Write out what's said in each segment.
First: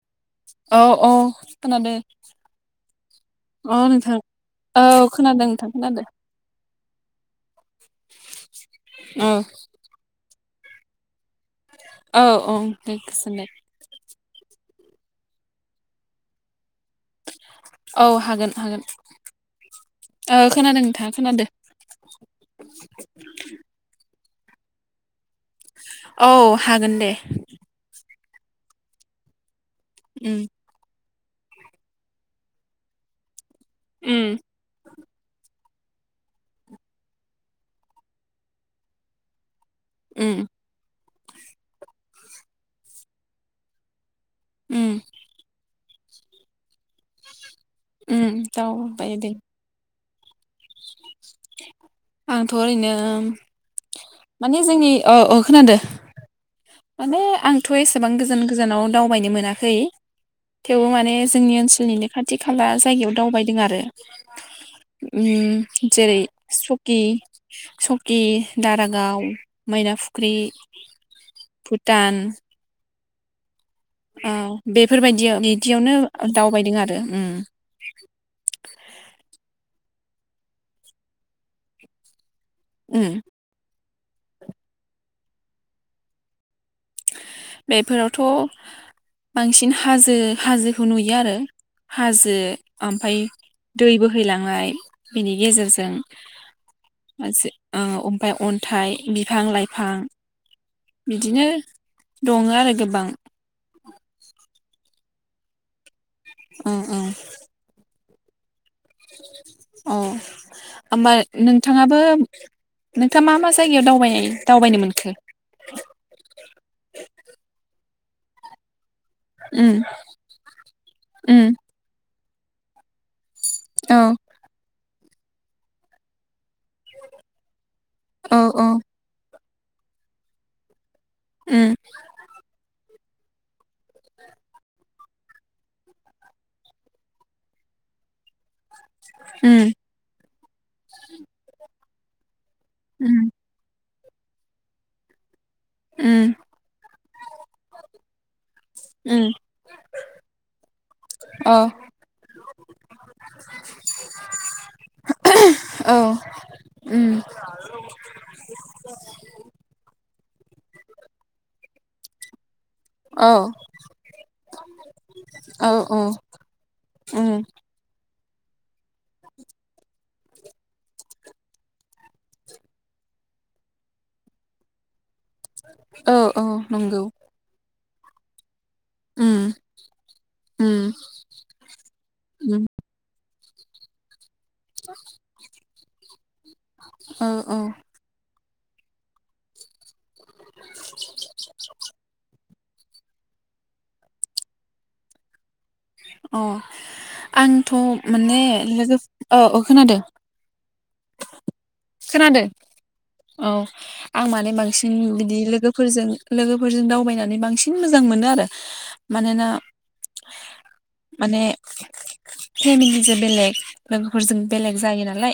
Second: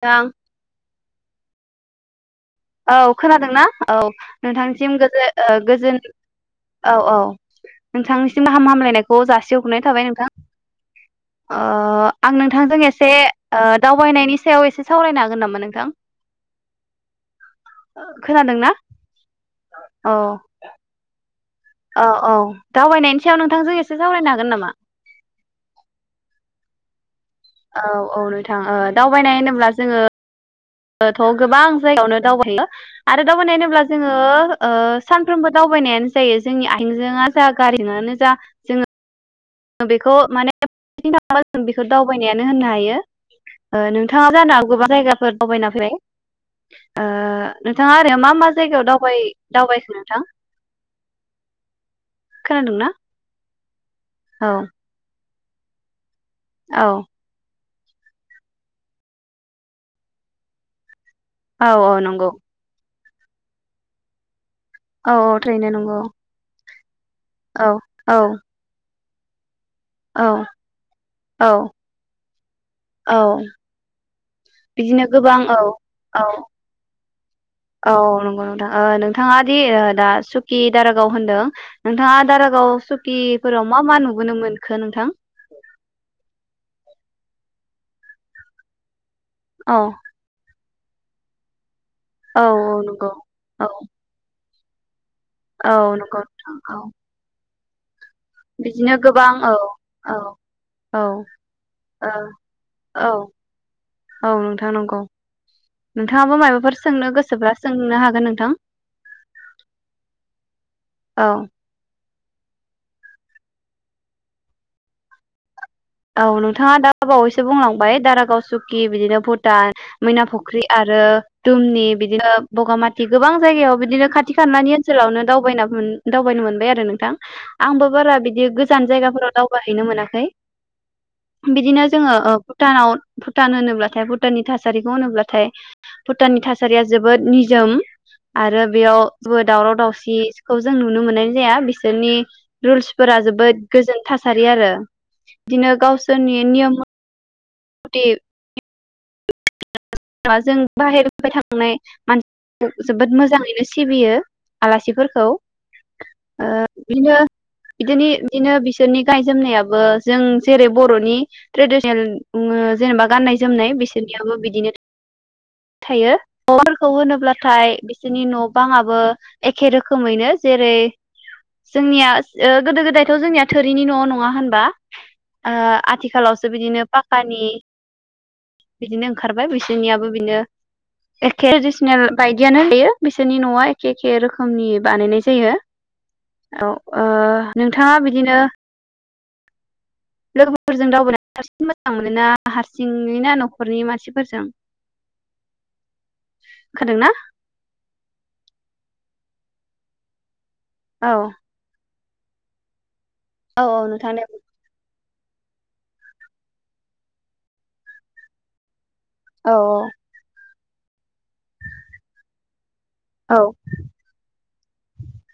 दां अ खोनादों औ खोनादोंना औ औ नोंथांनिसिम गोजोन खोनादों ओ नोंथां गोजोन खोनादों औ औ नोंथांनिसिम गाहाम हामलायनायखौ औ जासि हगोरनाय थाबाय नोंथां ओ औ आं औ नोंथांजों दे एसे गोजोननाय ओ दावबायनायनि सायाव एसे सावरायनो हागोन नामा नोंथां औ हागोन खोनादोंना हागोन औ ओ खोनादों नोंथां खोनादों औ औ दावबायनायनि सायाव नोंथांजों एसे सावरायनो हागोन नामा औ हागोन दे थां ओ दावबायनाय होनोब्ला उम थ गोबां जायगायावनो दावबायो आरो दावबायनाय ब्ला जोंङो उम ओ सानफ्रोमबो दावबायनायानो जायो जोंनि आयजें जा गारि जों जा जोङो बेखौ उम माने [unintelligible] जों बेखौ दावबायनायानो होननो हायो ओ नों नोंथाङा जानो हागौ गोबां उम जायगाफोर दावबायना फैबाय आ नोंथाङा आरो उम मा मा जायगायावाव दावबाय दे दावबायखो थां आंथ ओरैनो औ माने जोंनि ओ ओ खोनादो औ माने आं थ एसेबां गोजान गोजानाव दावबायनो मोनाखै थेवबो माने जोंनि औ औ ओनसोलनिनो नंगौ खाथि खाला जायगायाव दावबायदों आरो औ ओम औ थारैनो नंगौ जेरै सुक औ औ सकि, दारागाव। [inaudible] मैना औ फुख्रि। औ भुटान। औ। औ बिदिनो बेफोर गोबां बायदियाव औ बिदियावनो औ दावबायदों आरो। उम। औ नंगौ नोंथां ओ नोंथाङा दि ओ दा सुकि, दारागाव होनदों नोंथाङा दारा गाव उम सखिफोराव मा मा नुुबोनो मोनखो नोंथां? बेफोरावथ'। बांसिन औ हाजो हाजो नुयो आरो। हाजो औ नंगौ ओमफ्राय औ दै बोहैलांनाय बिनि औ गेजेरजों नंगौ नोंथां औ हाज औ। ओमफ्राय बिदिनो अन्थाइ, गोबां बिफां, औ लाइफां ओ बिदिनो औ दङ आरो गोबां औ औ नोंथां। नंगौ। नोंथाङाबो माबाफोर सोंनो गोसोबा सोंनो हागोन। नोंथां। अ होनबा औ नोंथाङाबो दा मा मा जायगायाव दावबाय दावबायनो मोनखो? औ नोंथाङा दा बावैसो बुंलांबाय दारागाव, सुकि बिदिनो उम भुटान, मैना फुख्रि, आरो उम दुमनि बिदिनो बगा माथि। गोबां जायगायाव औ बिदिनो खाथि खालानि ओनसोलावनो दावबाय दावबायनो मोन बाय आरो नोंथां आंबो बारा औ बिदि औ गोजान जायगाफोराव दावबायहैनो मोनाखै। उम बिदिनो जोङो ओ भुटानाव भुटान होनोब्लाथाय भुटाननि थासारिखौ होनोब्लाथाय भुटाननि थासारिया जोबोद निजोम। आरो बेयावबो उम दावराव दावसिखौ जों नुनो मोननाय जाया। नि रुल्सफोरा उम जोबोद गोजि। थासारि आरो बिदिनो उम गावसोरनि नियम [unintelligible] उम। बा जों बाहेरफ्राय अ थांनाय मानसि जोबोद मोजाङैनो सिबियो आलासिफोरखौ औ ओ उम बिदिनो बिदिनि बिदिनो बिसोरनि गानाय जोमनायाबो जों जेरै बर'नि ट्रेडिसनेल बुङो जेनेबा औ गाननाय जोमनाय बिसोरनियाबो बिदिनो। औ औ थायो [inaudible] खौ उम होनोब्लाथाय नि न' बां आ बो एखे रोखोमैनो जेरै जोंनिया ओ गोदो गोदायथ' जोंनिया थोरिनि न' नङा होनबा। ओ औ औ आथिखालावसो बिदिनो नंगौ पाक्कानि बिदिनो उम ओंखारबाय। नियाबो बिनो उम एखे जिसोनेल उम बायदियानो होयो। बिसोरनि न'आ एखे एखे रो रोखोमनि बानायनाय जायो औ ओ औ औ नोंथाङा बिदिनो लोगोफोरजों दावबायना हारसिं मोजां मोनोना हारसिङै ना न'खरनि मानसिफोरजों अ खोनादोंना आंथ' माने लोगो औ अओ खोनादो औ खोनादों औ आं माने बांसिन बिदि लोगोफोरजों लोगोफोरजों दावबायनानै बांसिन मोजां मोनो आरो मानोना औ माने फेमिलिजो औ बेलेग लोगोफोरजों बेलेग जायो नालाय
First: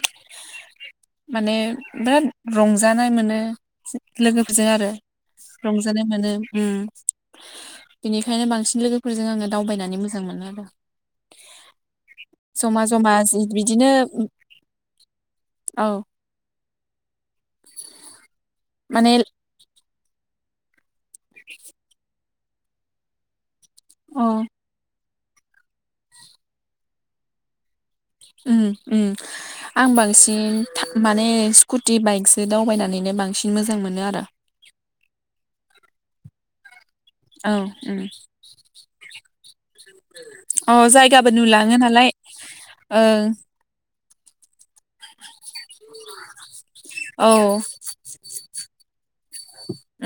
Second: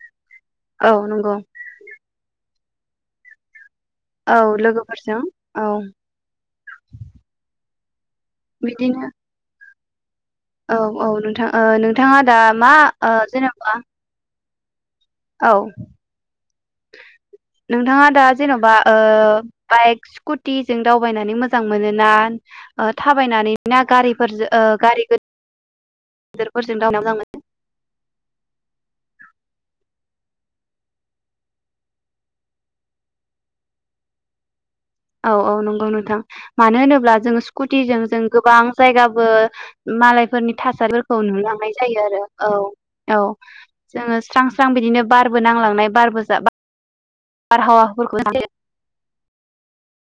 औ नंगौ माने दो रंजानाय मोनो औ लोगोफोरजों आरो औ रंजानाय मोनो उम इनिखायनो बांसिन बिदिनो लोगोफोरजों आङो दावबायना नि मोजां मोनो आरो औ औ नोंथां ओ नोंथाङा दा मा जमा जमा आ जि जेनेबा। बिदिनो औ नोंथाङा दा जेनेबा। माने बाइक स्कुटि जों दावबायनानै मोजां मोनो ना ओ थाबायनानै। ना गारिफोर जो ओ गारि गिदिरफोरजों दावबायनानै मोजां मोनो। उम उम आं बांसिन माने स्कुटि बाइकसो दावबायनानैनो बांसिन मोजां मोनो आरो। औ औ नंगौ नोंथां मानो होनो ब्ला जोङो औ स्कुटिजों उम जों गोबां जायगाबो मालायफोरनि अ थासारिफोरखौ जायगाबो नुनोलांनाय नुलाङो जायो नालाय आरो औ औ। ओं जोङो स्रां स्रां बिदिनो बार बो नांलांनाय बारबो जा औ बारहावा [unintelligible]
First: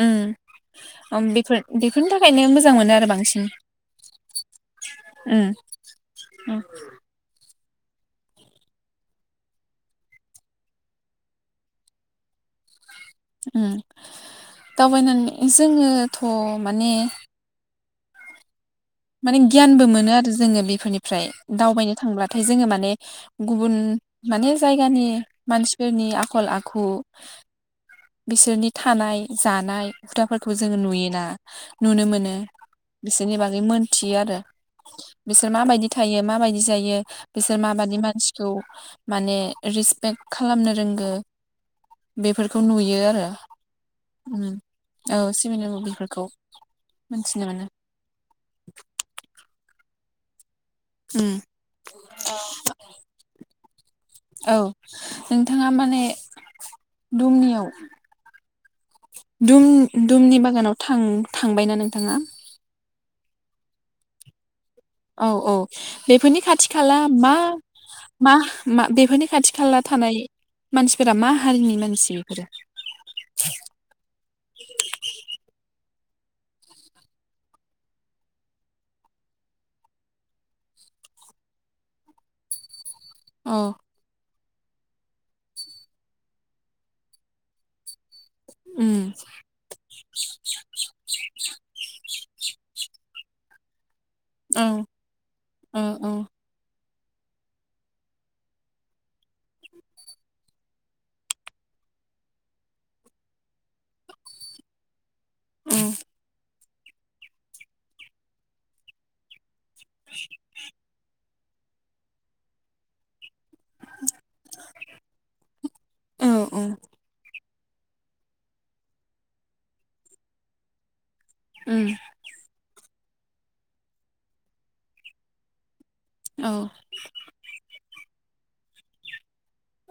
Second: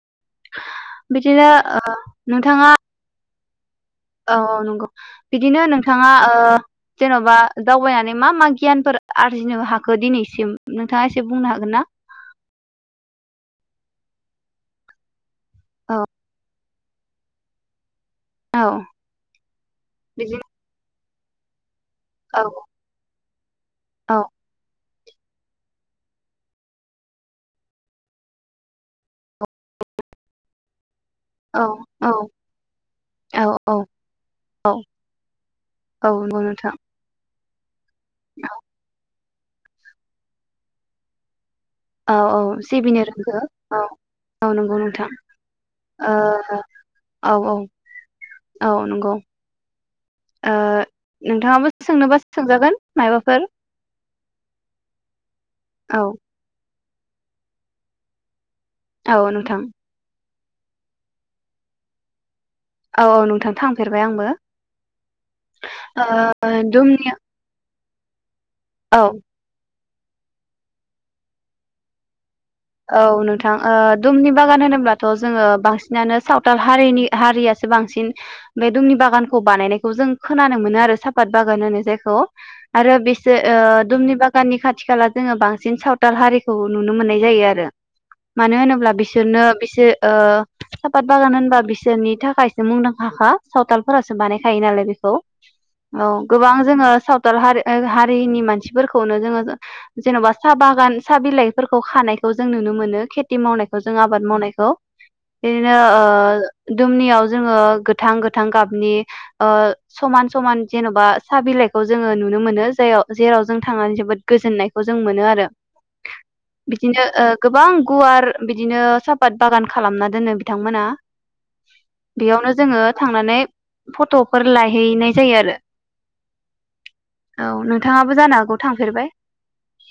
उम उमबिफोर ओ बेफोरनि थाखायनो नोंथाङा मोजां मोनो आरो बांसिन। औ औ नंगौ। उम बिदिनो नोंथाङा ओ उम जेनबा दावबायनानै मा मा गियानफोर आरजिनो हाखो दिनैसिम नोंथाङा एसे बुंनो हागोन ना? उम दावबायनानै औ जोङोथ' माने औ माने गियानबो मोनो आरो बिदिनो जोङो बेफोरनि फ्राय दावबायनो। औ थांब्लाथाय जोङो माने गुबुन औ माने जायगानि मानसिफोरनि आखल आखु बिसोरनि थानाय जानाय हुदाफोरखौबो जोङो नुयो। ना औ नुनो औ मोनो बिसोरनि औ बागै औ मोनथियो आरो औ बिसोर माबायदि औ थायो नंगौ माबायदि नोंथां जायो। बिसोर माबायद नि मानसिखौ माने रिसपेक खालामनो रोंगो। औ औ बेफोरखौ जो नुयो सिबिनो आरो रोंगो औ उम औ नंगौ नोंथां औ सिबिनांगौ ओ बेफोरखौ औ मोनथिनो मोनो औ औ नंगौ। ओ उम नोंथाङाबो सोंनोबा सोंजागोन मायबाफोर? औ नोंथाङा औ माने दुमनियाव औ नोंथां दुम दुमनि मा ओङा नाव थां थांबायना नोंथाङा? औ औ नोंथां थांफेरबाय आंबो। औ औ बेफोरनि ओ खाथि खाला दुमनि मा मा मा औ बेफोरनि खाथि खाला थानाय मानसिफोरा मा हारिनि मानसि? बेफोरो औ नोंथां ओ दुमनि बागान होनोब्लाथ जोङो बांस नानो सावथाल हारिनि हारियासो बांसिन बे दुमनि बागानखौ बानायनायखौ जों खोनानो मोनो आरो सापात बागान होनो जायखौ। आरो बिसोर औ ओ दुमनि बा गाननि खाथि खाला जोङो बांसिन सावथाल हारिखौ नुनो मोननाय जायो आरो। [unintelligible] मानो होनोब्ला उम बिसोरनो बिसोर ओ सापात बागान होनबा बिसोरनि थाख खायसो मुंदांखा खा सावथाल फोरासो बानायखायो औ नालाय बेखौ औ गोबां जोङो सावथाल हार- हारिनि मानसिफोरखौनो जोङो जेन बा साहा बागान साह बिलाइफोरखौ खानाय खौ जों नुनो मोनो खेथि मावनायखौ जों आबाद मावनायखौ बिदिनो ओ दुमनियाव जोङो गोथां गोथां गाबनि ओ समान समान जेन बा साहा बिलाइखौ जोङो नुनो मोनो जायाव जेराव जों थांनानै जोबोद गोजोननायखौ जों मोनो आरो औ औ ओ गोबां गुवार बिदिनो सापात बागान खालामना दोनो बिथांमोना। उम बेयावनो जोङो थांनानै फट फोर लायहैनाय जायो आरो औ थांङाबो जानो हागौ थांफेरबाय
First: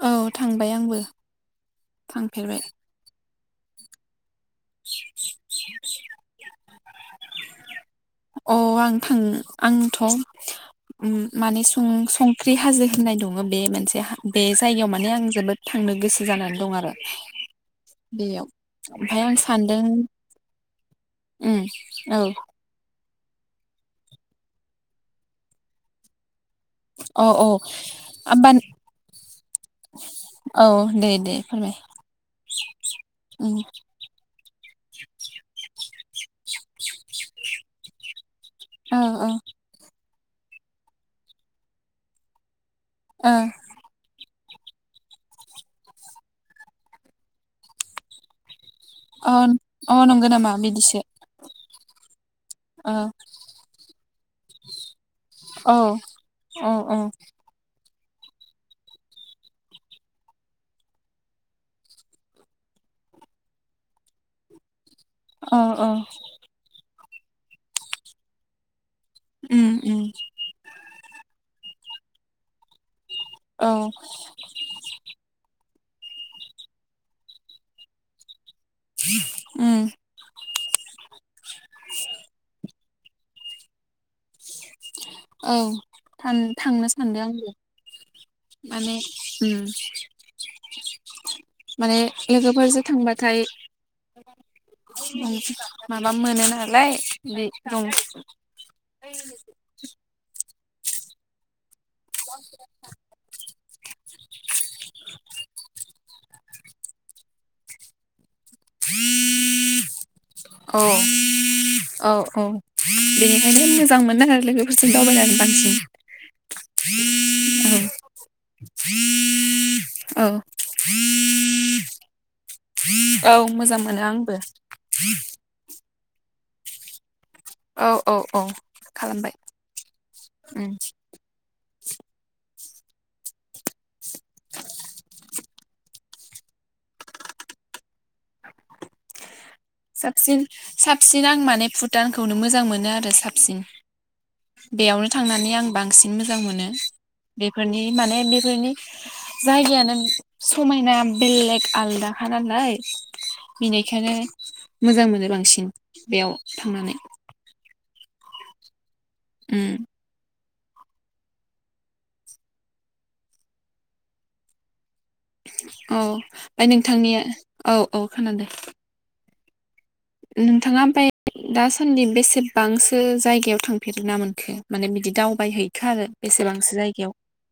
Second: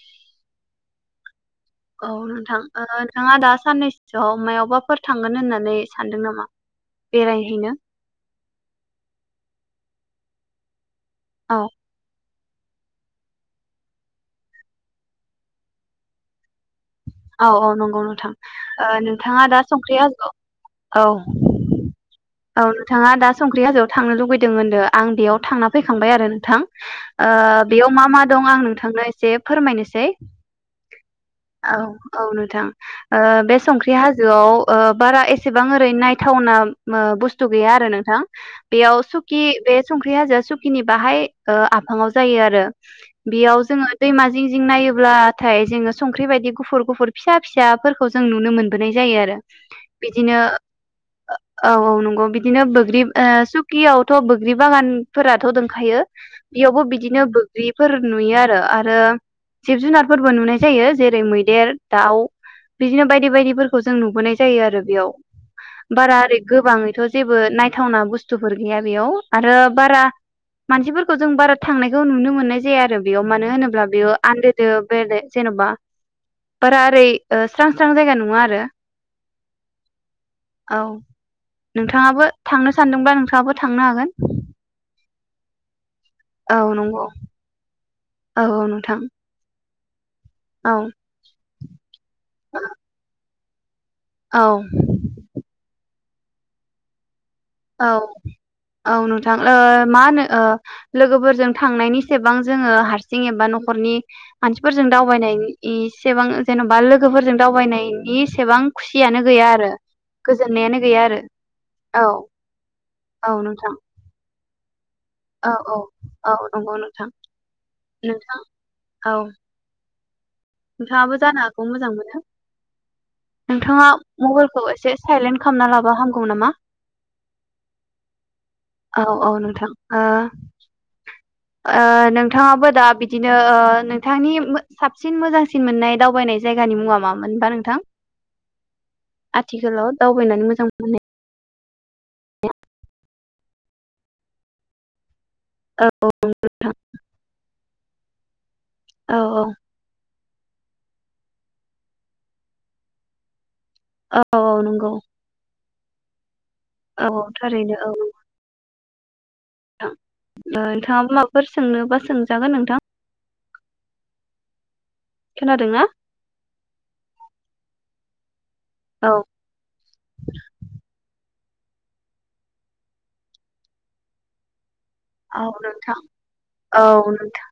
औ थांबाय आंबो औ नोंथां थांफेरबाय ओ नोंथाङा दा साननैसोयाव मायावबाफोर थांगोन होननानै सानदों नामा बेरायहैनो अ आं थां आंथ' उम औ माने सं-सं फुख्रि हाजो होननाय दङ बे मोनसे बे जायगायाव माने आं जोबोद थांनो गोसो जानानै दं आरो औ औ नंगौ बेयाव नोंथां ओमफ्राय आं नोंथाङा दा सानदों संख्रि हाजो ओ उम औ नोंथाङा दा संख्रि हाजोआव थांनो लुुबैदों होनददों आं बेयाव थांना फैखांबाय आरो नोंथां औ औ बेयाव मा मा दं होमबा आं नोंथांनो एसे फोरमायनोसै औ दे दे फोरमाय औ औ नोंथां उम बे संख्रि हाजोआव बारा एसेबां ओरै नायथावना बुस्थु गैया आरो नोंथां औ औ ओ बेयावसखि बे सं ख्रि हाजार सुखिनि बाहाय आफाङाव जायो आरो अ बेयाव जोङो दैमा जिं जिं नायोब्लाथाय जोङो संख्रि बायदि गुफुरखौ गुफुर फिसा फिसाफोरखौ जों नुनो मोन बोनाय जायो आरो अ नंगौ बिदिनो नामा बिदिसो औ औ नंगौ बि बिदिनो औ बग्रि सुखि आव थ' बोग्रि बागान फोरथ' दंखायो औ बेयावबो बिदिनो बोग्रि फोर नुयो आरो आरो जिब जुनारफोरबो नुनाय जायो जेरै मैदेर दाउ बिदिनो बायदि बायदिफोरखौ जों नुबोनाय जायो आरो बेयाव औ औ बारा ओरै गोबाङैथ' जेबो नायथावना बुस्थुफोर गैया बेयाव आरो उम बारा उम मानसिफोरखौ जों बारा थांनायखौ नुनो मोननाय जाया आरो बेयाव मानो औ होनोब्ला बेयो आन्दोदो बेरे जेन'बा बारा ओरै ओ स्रां स्रां जायगा नङा आरो ओम औ नोंथाङाबो थांनो सानदोंबा नोंथाङाबो थांनो हागोन। औ थान औ थांनो नंगौ सानदों आंबो औ औ माने नोंथां उम। औ माने लोगोफोरजों थांबाथाय औ [inaudible] माबा मोनो नालाय बे औ औ नोंथां ओ माहोनो ओ लोगोफोरजों थांनायनि सेबां जोङो हारसिं एबा न' खरनि मानसिफोरजों दावबायनायनि इसेबां जेन'बा लोगोफोरजों दावबायनायनि सेबां खुसियानो गैया आरो। औ गोजोननायानो गैया आरो औ। औ औ बेनिखायनो नोंथां मोजां मोनो आरो लोगो बिथिं दावबायनानै औ औ बांसिन औ नंगौ नोंथां नोंथां औ औ नोंथांङाबो जानो हागौ मोजां मोनो? औ मोजां नोंथांङा मोनो आंबो मबाइलखौ एसे साइलेन्ट खालामना लाबा हाम गौ नामा। औ औ औ औ औ खालामबाय नोंथां ओ उम ओ नोंथाङाबो दा बिदिनो ओ नोंथांनि मो साबसिन मोजांसिन मोननाय दावबायनाय जायगानि मुङा मामोनबा नोंथां? आथिखालाव दावबायनानै मोजां मोननाय। दानखौनो मोजां मोनो आरो साब सिन बेयावनो थांनानै आं औ औ बांसिन मोजां मोनो नोंथां बेफोरनि माने बेफोरनि औ औ जायगायानो समायना बेलेग आलदाखा नालाय। बिनिखायनो। औ औ नंगौ मोजां मोनो बांसिन। बेयाव। थांनानै औ थारैनो औ। उम। नोंथां ओ नोंथाङा माबाफोर सोंनोबा सोंजागोन नोंथां। खोनादोंना औ ओमफाय नोंथांनिया औ। औ खोनादों। औ। नोंथाङा ओमफाय दासान्दि बेसेबांसो जायगायाव थांफेरना मोनखो? माने बिदि औ दावबायहैखो नोंथां आरो बेसेबांसो जायगायाव औ नोंथां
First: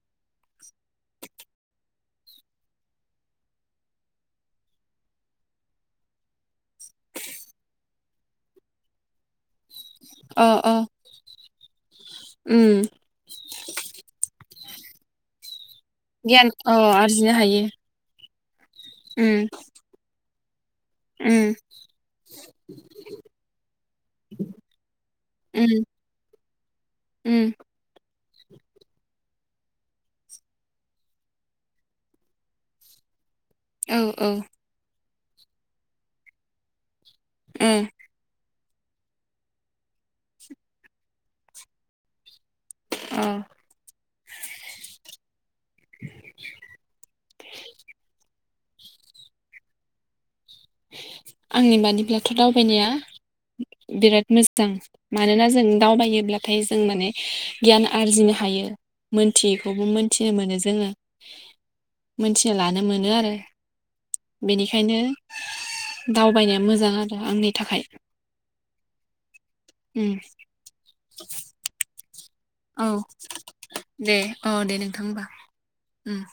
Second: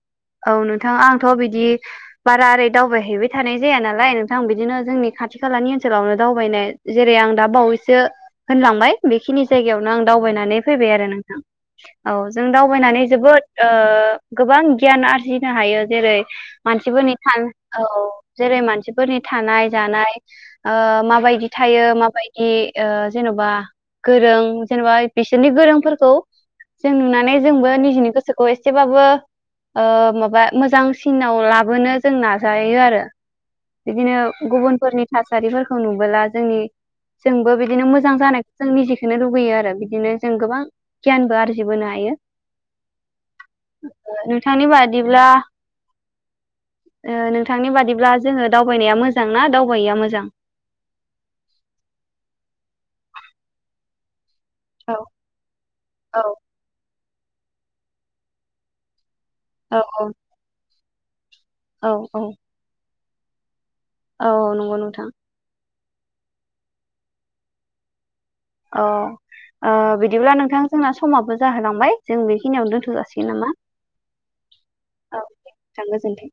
औ नोंथां आंथ' बिदि बारा ओरै दावबायहैबाय थानाय जाया नालाय नोंथां बिदिनो जोंनि खाथि खालानि ओनसोलावनो दावबायनाय जेरै आं दा बावैसो सो होनलांबाय बेखिनि जायगायाव नो आं अ दावबायनानै अ फैबाय आरो नोंथां औ। उम दावबायनानै जोबोद ओ गोब गोबां गियान आरजिनो हायो। जेरै गियान अ मानसिफोरनि आरजिनो सान हायो औ। जेरै मान सिफोरनि उम थानाय जानाय। ओ माबायदि उम थायो माबायदि ओ जेनबा गोरों जेनेबा बिसोरनि उम गोरोंफोरखौ जों नुनानै उम जोंबो निजिनि गोसोखौ एसेबाबो माबा ओ मोजांसिनाव लाबोनो जों नाजायो आरो। औ बिदिनो औ गुबुनफोरनि थासारिफोरखौ नुबोला जोंनि जोंबो बिदिनो ओं मोजां जानाय जों निजिखौ लुबैयो आरो बिदिनो जों गोबां गियानबो आरजिबोनो हायो अ नोंथांनि बादिब्ला ओ नोंथांनि बादिब्ला जोङो। दावबायनाया मोजां ना दावबायिया मोजां? आंनि बादिब्लाथ' दावबायनाया बिराद मोज जां औ मानोना जों औ दावबायोब्लाथाय जों माने गियान आरजिनो हायो। औ मोनथियैखौबो औ मोनथिनो मोनो जोङो। औ औ मिथिया लानो मोन। नो आरो औ नंगौ बेनिखायनो नोंथां। दावबायनाया मोजां आरो आंनि थाखाय अ ओ उम बिदिब्ला नोंथां जोंना समाबो जाहोलांबाय जों बेखिनियावनो औ दोन्थ' जासिगोन नामा दे औ दे नोंथां औ होमबा थां उम गोजोनथों